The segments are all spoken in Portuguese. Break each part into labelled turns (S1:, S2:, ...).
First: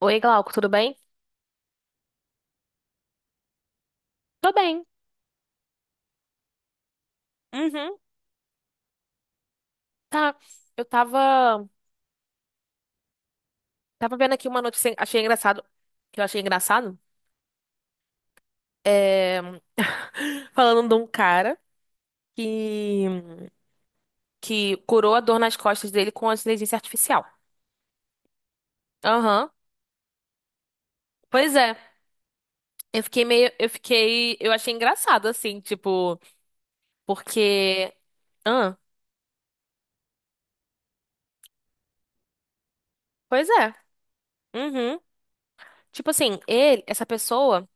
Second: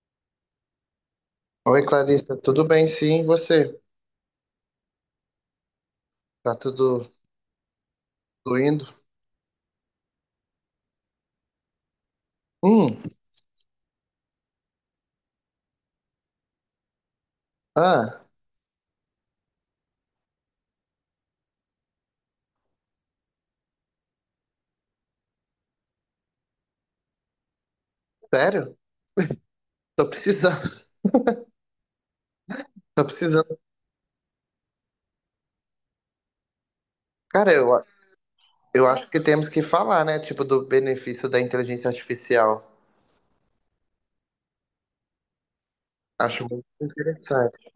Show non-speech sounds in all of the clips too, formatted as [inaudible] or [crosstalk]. S1: Oi, Glauco, tudo bem?
S2: Oi, Clarissa, tudo bem? Sim, e você?
S1: Tô bem.
S2: Tá tudo,
S1: Uhum,
S2: tudo indo?
S1: tá. Eu tava,
S2: Hum,
S1: tava vendo aqui uma notícia, que eu achei engraçado,
S2: ah,
S1: é, [laughs] falando de um cara que, que curou a dor nas costas dele com a inteligência artificial.
S2: sério?
S1: Aham.
S2: Tô precisando, [laughs]
S1: Pois é. Eu
S2: tô
S1: fiquei meio,
S2: precisando.
S1: eu fiquei, eu achei engraçado, assim, tipo,
S2: Cara, eu,
S1: porque... Ah,
S2: eu acho que temos que falar, né? Tipo, do benefício da inteligência artificial.
S1: pois é. Uhum. Tipo assim,
S2: Acho muito
S1: essa pessoa...
S2: interessante.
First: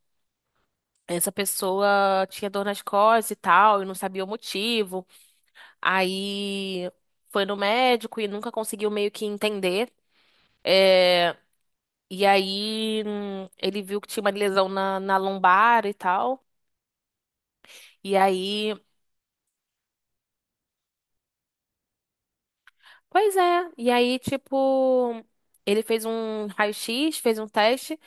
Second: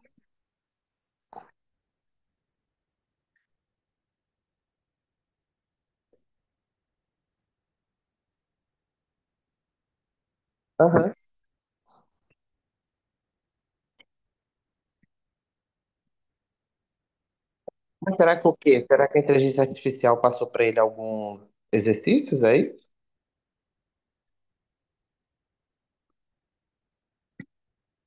S1: Essa pessoa tinha dor nas costas e tal, e não sabia o motivo. Aí foi no médico e nunca conseguiu meio que entender.
S2: Aham.
S1: É, e aí ele viu que tinha uma lesão na lombar e tal. E
S2: Mas será que o
S1: aí,
S2: quê? Será que a inteligência artificial passou pra ele alguns exercícios, é isso?
S1: pois é. E aí, tipo, ele fez um raio-x, fez um teste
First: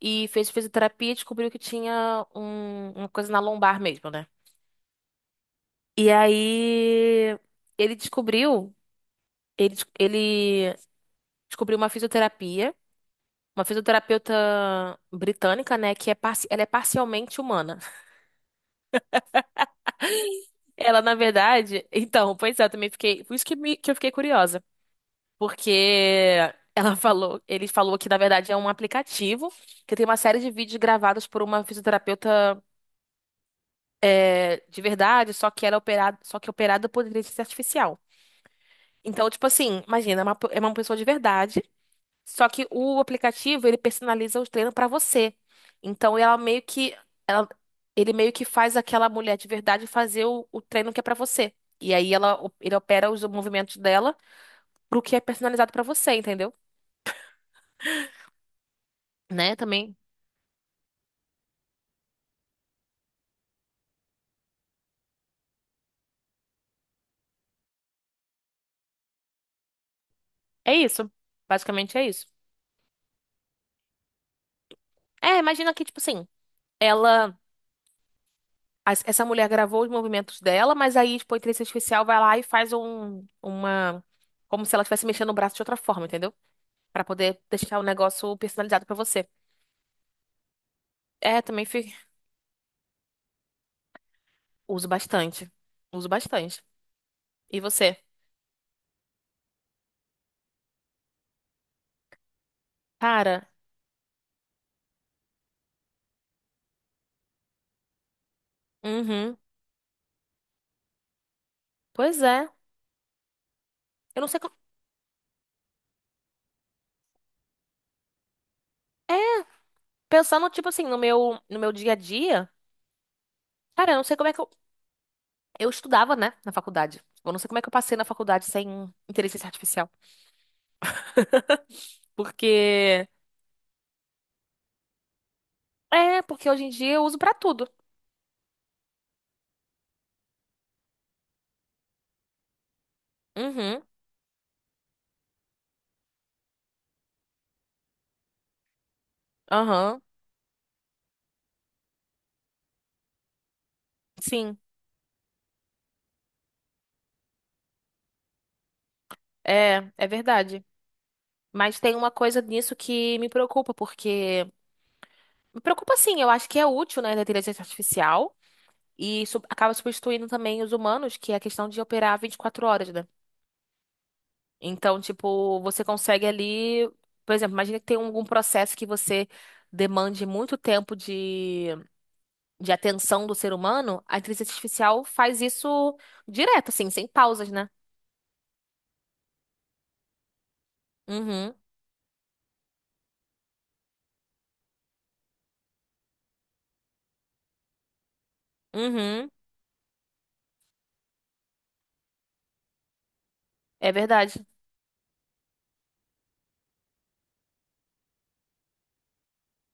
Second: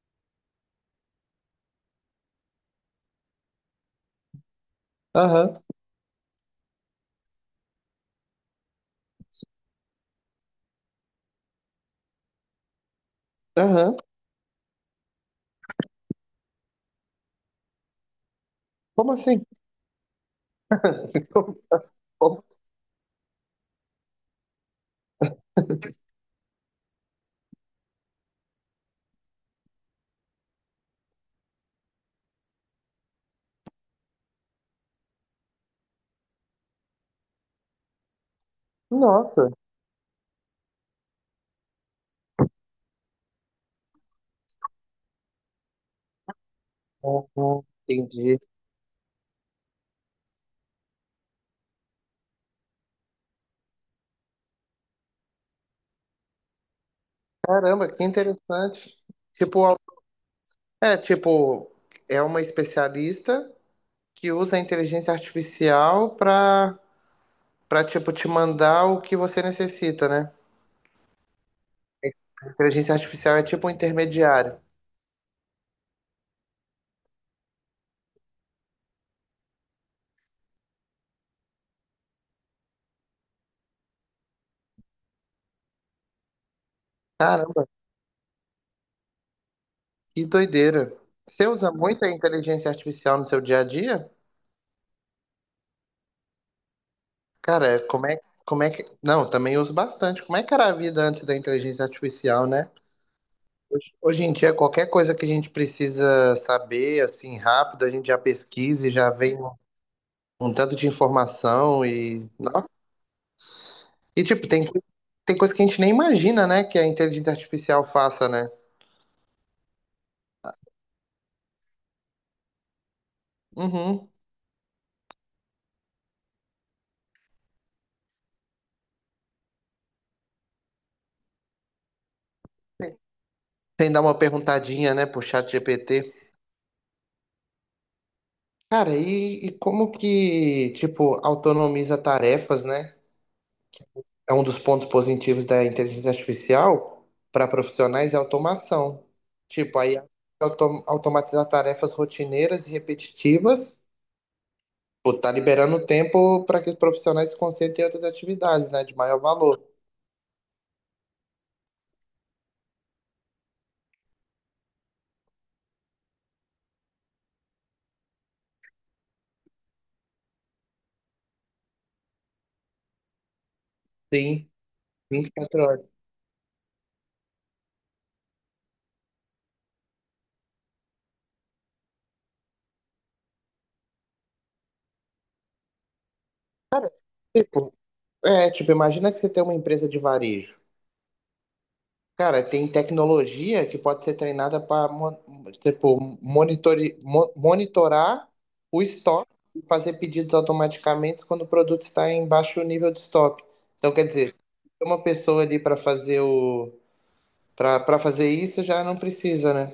S1: e fez fisioterapia e descobriu que tinha uma coisa na lombar mesmo, né?
S2: Aham,
S1: E aí ele descobriu, ele descobriu uma fisioterapia. Uma
S2: aham.
S1: fisioterapeuta britânica, né, ela é parcialmente humana. [laughs]
S2: Como assim?
S1: Ela, na
S2: [laughs]
S1: verdade, então,
S2: Como assim?
S1: pois é, eu também fiquei, por isso que, me- que eu fiquei curiosa, porque ele falou que na verdade é um aplicativo que tem uma série de vídeos gravados por uma fisioterapeuta é, de verdade, só que operada por inteligência artificial. Então, tipo
S2: Nossa.
S1: assim, imagina, é uma pessoa de verdade. Só que o aplicativo, ele personaliza o treino pra você. Então, ela meio que ela,
S2: Uhum,
S1: ele meio
S2: entendi.
S1: que faz aquela mulher de verdade fazer o treino que é pra você. E aí ela ele opera os movimentos dela pro que é personalizado pra você, entendeu?
S2: Caramba, que interessante.
S1: Né?
S2: Tipo,
S1: Também
S2: É, tipo, é uma especialista que usa a inteligência artificial para tipo te mandar o que você necessita, né?
S1: é isso. Basicamente é isso.
S2: A inteligência artificial é tipo um intermediário.
S1: É, imagina que tipo assim, ela essa mulher gravou os movimentos dela, mas aí tipo a inteligência artificial vai lá e faz uma, como se ela estivesse mexendo o braço de outra forma, entendeu? Pra poder
S2: Caramba,
S1: deixar o negócio personalizado pra você.
S2: que doideira.
S1: É,
S2: Você
S1: também
S2: usa
S1: fi-
S2: muito a inteligência artificial no seu dia a dia?
S1: uso bastante. Uso bastante. E
S2: Cara,
S1: você?
S2: como é que. Não, também uso bastante. Como é que era a vida antes da inteligência artificial, né?
S1: Cara,
S2: Hoje em dia, qualquer coisa que a gente precisa saber, assim, rápido, a gente já pesquisa e já
S1: uhum.
S2: vem um tanto de informação
S1: Pois
S2: e.
S1: é.
S2: Nossa,
S1: Eu
S2: e,
S1: não sei
S2: tipo,
S1: como.
S2: tem coisa que a gente nem imagina, né? Que a inteligência artificial faça, né?
S1: É, pensando, tipo assim, no meu dia a dia, cara, eu não
S2: Uhum.
S1: sei como é que eu. Eu estudava, né, na faculdade. Eu não sei como é que eu passei na faculdade sem inteligência artificial. Porque.
S2: Sem dar uma perguntadinha, né, pro chat GPT.
S1: É, porque hoje em dia eu uso pra tudo.
S2: Cara, e como que, tipo, autonomiza tarefas, né?
S1: Uhum.
S2: É um dos pontos positivos da inteligência artificial para profissionais é a automação. Tipo, aí
S1: Aham.
S2: automatizar tarefas rotineiras e repetitivas,
S1: Sim.
S2: pô, tá liberando tempo para que os profissionais se concentrem em outras atividades, né, de maior valor.
S1: É, é verdade. Mas tem uma coisa nisso que me preocupa, porque. Me preocupa sim, eu acho que é útil, né, da inteligência artificial. Acaba substituindo também os humanos, que é a questão de operar 24 horas, né?
S2: Sim,
S1: Então,
S2: vinte e
S1: tipo,
S2: quatro
S1: você
S2: horas.
S1: consegue ali, por exemplo, imagina que tem algum processo que você demande muito tempo de atenção do ser humano, a inteligência artificial faz isso direto, assim,
S2: Cara,
S1: sem pausas, né?
S2: tipo, É, tipo, imagina que você tem uma empresa de varejo.
S1: Uhum,
S2: Cara, tem tecnologia que pode ser treinada para, tipo, monitorar o
S1: uhum,
S2: estoque e fazer pedidos automaticamente quando o produto está em baixo nível de estoque.
S1: é
S2: Então, quer dizer,
S1: verdade.
S2: tem uma pessoa ali para fazer o para para fazer isso já não precisa, né?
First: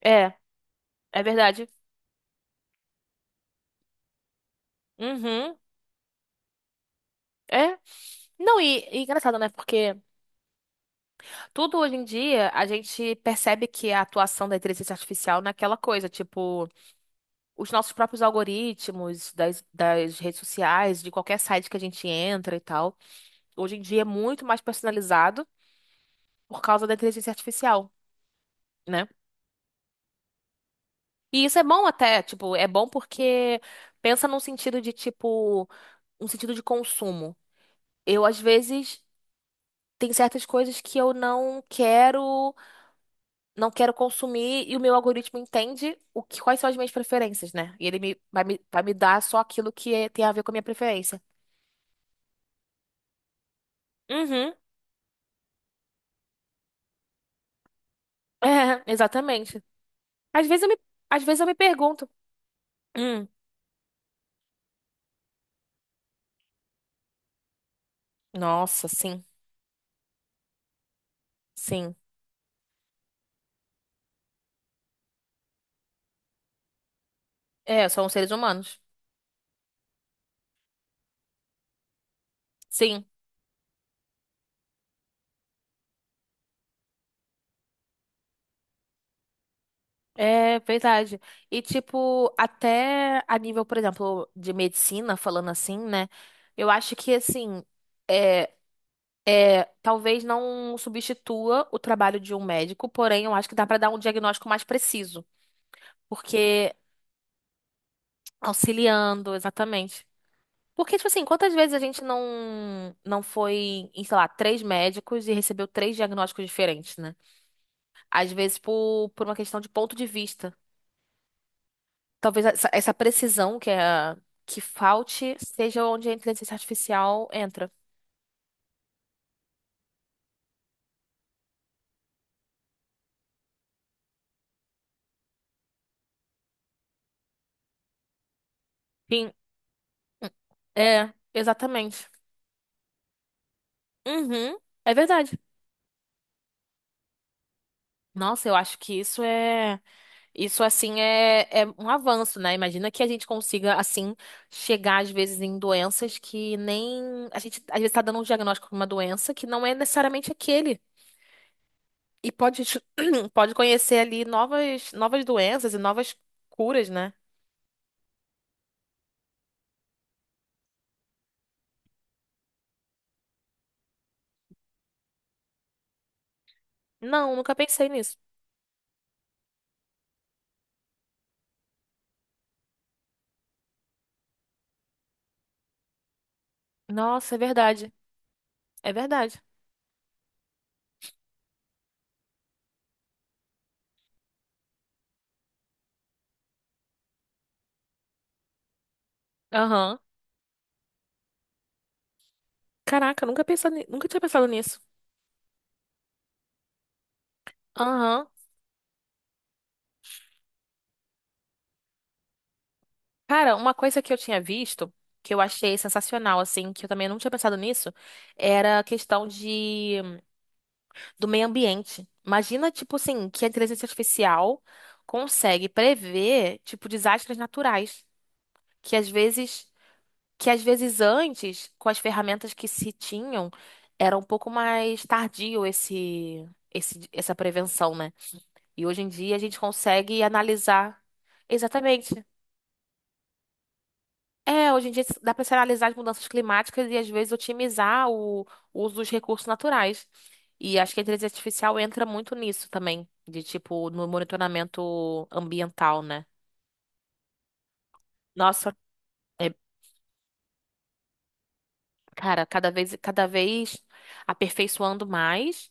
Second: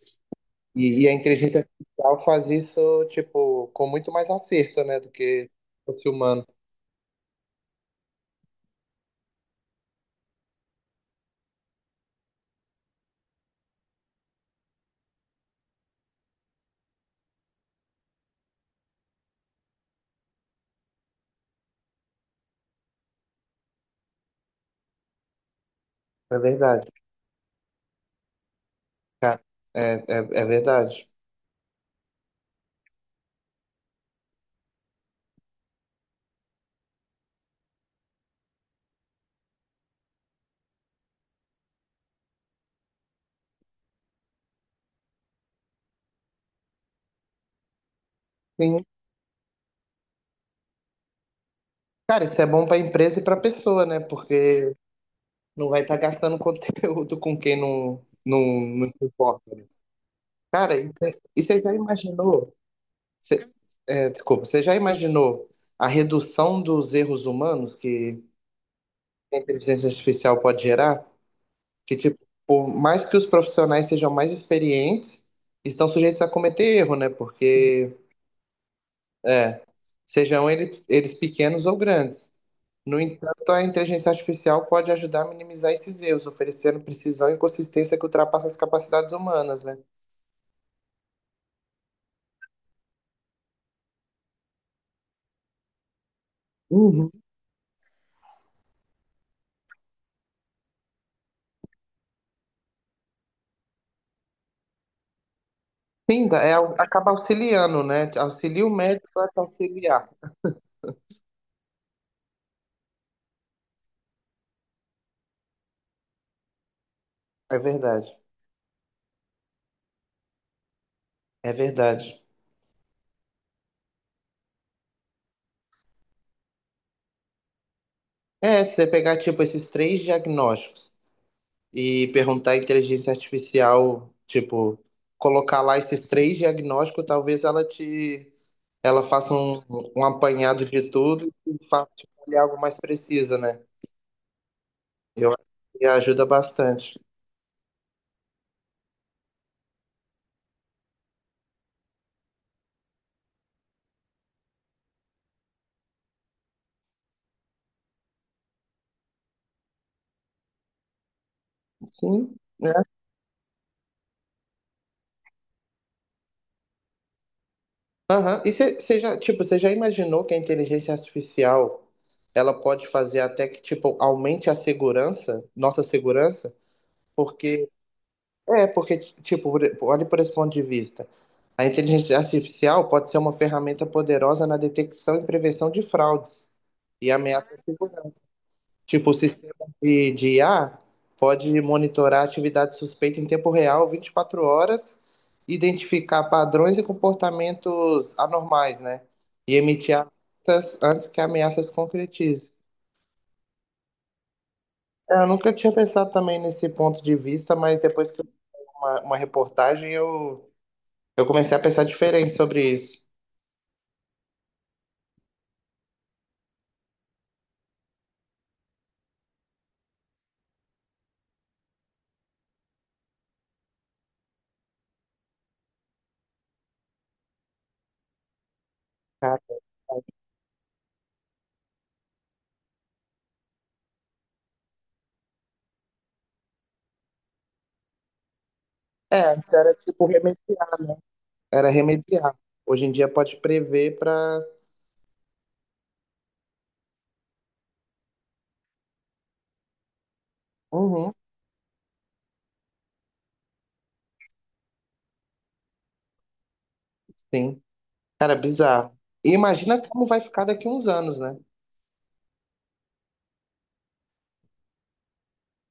S1: É,
S2: E a
S1: é
S2: inteligência
S1: verdade.
S2: artificial faz isso, tipo, com muito mais acerto, né, do que se
S1: Uhum.
S2: fosse humano.
S1: É. Não, e engraçado, né? Porque tudo hoje em dia a gente percebe que é a atuação da inteligência artificial naquela coisa, tipo. Os nossos próprios algoritmos das redes sociais, de qualquer site que a gente entra e tal. Hoje em dia é muito mais personalizado
S2: É
S1: por causa
S2: verdade,
S1: da inteligência artificial, né?
S2: cara. É, é, é verdade.
S1: E isso é bom até, tipo, é bom porque pensa num sentido de, tipo, um sentido de consumo. Eu, às vezes, tem certas coisas que eu não quero, não quero consumir e o meu algoritmo entende o que, quais são as minhas preferências, né? E ele me, vai me dar só aquilo que é- tem a ver com a minha preferência.
S2: Cara, isso é bom pra empresa e pra pessoa, né?
S1: Uhum.
S2: Porque não vai estar gastando conteúdo [laughs] com quem
S1: [laughs] É,
S2: não se importa,
S1: exatamente.
S2: né?
S1: Às vezes eu
S2: Cara,
S1: me,
S2: e você
S1: às vezes eu me
S2: já
S1: pergunto.
S2: imaginou?
S1: Hum,
S2: você- é, desculpa, você já imaginou a redução dos erros humanos que
S1: nossa, sim,
S2: a inteligência artificial pode gerar?
S1: sim.
S2: Que, tipo, por mais que os profissionais sejam mais experientes, estão sujeitos a cometer erro, né?
S1: É,
S2: Porque
S1: são seres humanos.
S2: É, eles pequenos ou grandes. No
S1: Sim,
S2: entanto, a inteligência artificial pode ajudar a minimizar esses erros, oferecendo precisão e consistência que ultrapassa as capacidades humanas, né?
S1: é verdade. E tipo, até a nível, por exemplo, de medicina, falando assim, né? Eu acho
S2: Uhum.
S1: que assim, é, talvez não substitua o trabalho de um médico, porém eu acho que dá pra dar um diagnóstico mais preciso,
S2: Sim, dá- é,
S1: porque
S2: au- acaba auxiliando, né? Auxilia o médico a
S1: auxiliando,
S2: te
S1: exatamente.
S2: auxiliar.
S1: Porque, tipo assim, quantas vezes a gente não foi em, sei lá, três médicos e recebeu três diagnósticos diferentes, né?
S2: É verdade.
S1: Às vezes por uma questão de ponto de vista.
S2: É verdade.
S1: Talvez essa precisão que, é, que falte seja onde a inteligência artificial entra.
S2: É, se você pegar, tipo, esses três diagnósticos. E perguntar à inteligência artificial, tipo, colocar lá esses três diagnósticos, talvez ela
S1: Sim.
S2: faça um apanhado de
S1: É,
S2: tudo e faça
S1: exatamente.
S2: tipo, olhar algo mais preciso, né?
S1: Uhum, é
S2: Eu
S1: verdade.
S2: acho que ajuda bastante.
S1: Nossa, eu acho que isso é. Isso, assim, é um avanço, né? Imagina que a gente consiga, assim, chegar, às vezes, em doenças que nem... A gente, às vezes, tá dando um diagnóstico de uma doença que não é necessariamente aquele. E
S2: Sim,
S1: pode,
S2: né?
S1: [clears throat] pode conhecer ali novas, novas doenças e novas curas, né?
S2: Aham. E você já, tipo, você já imaginou que a inteligência artificial ela pode fazer até que, tipo, aumente a segurança, nossa segurança?
S1: Não, nunca
S2: Porque
S1: pensei nisso.
S2: É, porque, tipo, olhe por esse ponto de vista. A inteligência artificial pode ser uma ferramenta poderosa na detecção e prevenção de fraudes e
S1: Nossa, é
S2: ameaças de
S1: verdade.
S2: segurança.
S1: É
S2: Tipo, o
S1: verdade.
S2: sistema de IA pode monitorar atividade suspeita em tempo real, 24 horas, identificar padrões e comportamentos anormais, né? E emitir
S1: Aham.
S2: alertas antes que a ameaça se concretize.
S1: Caraca, nunca tinha pensado nisso.
S2: É, eu nunca tinha pensado também nesse ponto de vista, mas depois que eu
S1: Aham.
S2: vi uma reportagem eu comecei a pensar diferente sobre isso.
S1: Cara, uma coisa que eu tinha visto, que eu achei sensacional, assim, que eu também não tinha pensado nisso, era a questão de do meio ambiente. Imagina, tipo assim, que a inteligência artificial consegue prever, tipo, desastres naturais, que às
S2: Cara,
S1: vezes, que às vezes antes, com as ferramentas que se tinham, era um pouco mais tardio essa prevenção, né? E hoje em
S2: é,
S1: dia a
S2: antes
S1: gente
S2: era tipo
S1: consegue
S2: remediar.
S1: analisar.
S2: Era
S1: Exatamente.
S2: remediar. Hoje em dia pode prever pra.
S1: É, hoje em dia dá para se analisar as mudanças climáticas e às vezes otimizar o uso dos recursos naturais. E acho que a
S2: Uhum,
S1: inteligência artificial entra muito nisso também, de tipo, no monitoramento ambiental, né?
S2: sim. Cara, é
S1: Nossa,
S2: bizarro. E
S1: é,
S2: imagina como vai ficar daqui uns anos, né?
S1: cara, cada vez aperfeiçoando mais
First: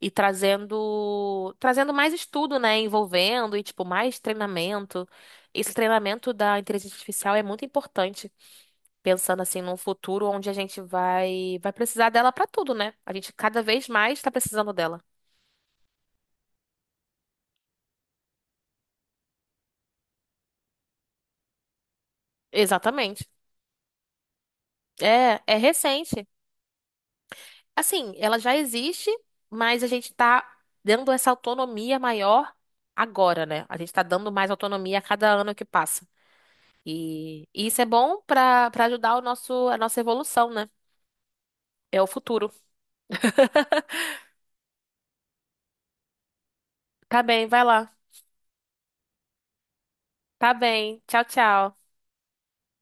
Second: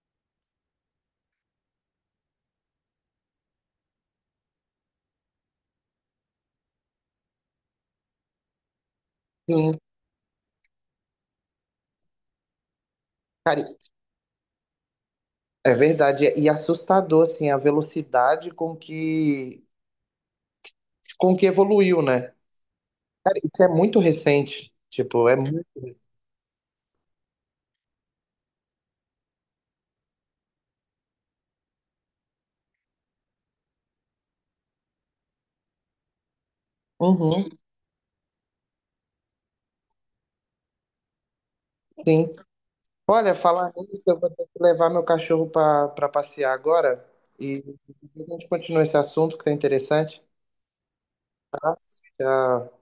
S1: e trazendo mais estudo, né? Envolvendo e, tipo, mais treinamento. Esse treinamento da inteligência artificial é muito importante. Pensando assim num
S2: Sim.
S1: futuro onde a gente vai precisar dela pra tudo, né? A gente cada
S2: Cara,
S1: vez mais tá precisando dela.
S2: é verdade. E assustador, assim, a velocidade com que evoluiu, né?
S1: Exatamente.
S2: Cara, isso é muito recente. Tipo, é
S1: É, é
S2: muito.
S1: recente. Assim, ela já existe, mas a gente tá dando essa autonomia maior agora, né? A gente tá dando mais autonomia a cada ano que passa.
S2: Uhum,
S1: E isso é bom pra para ajudar o nosso a nossa evolução, né? É o
S2: sim.
S1: futuro.
S2: Olha, falar
S1: [laughs]
S2: nisso, eu vou ter que levar meu cachorro pra passear agora.
S1: Tá bem,
S2: E
S1: vai lá.
S2: depois a gente continua esse assunto que tá interessante.
S1: Tá bem. Tchau, tchau.
S2: Tá? Já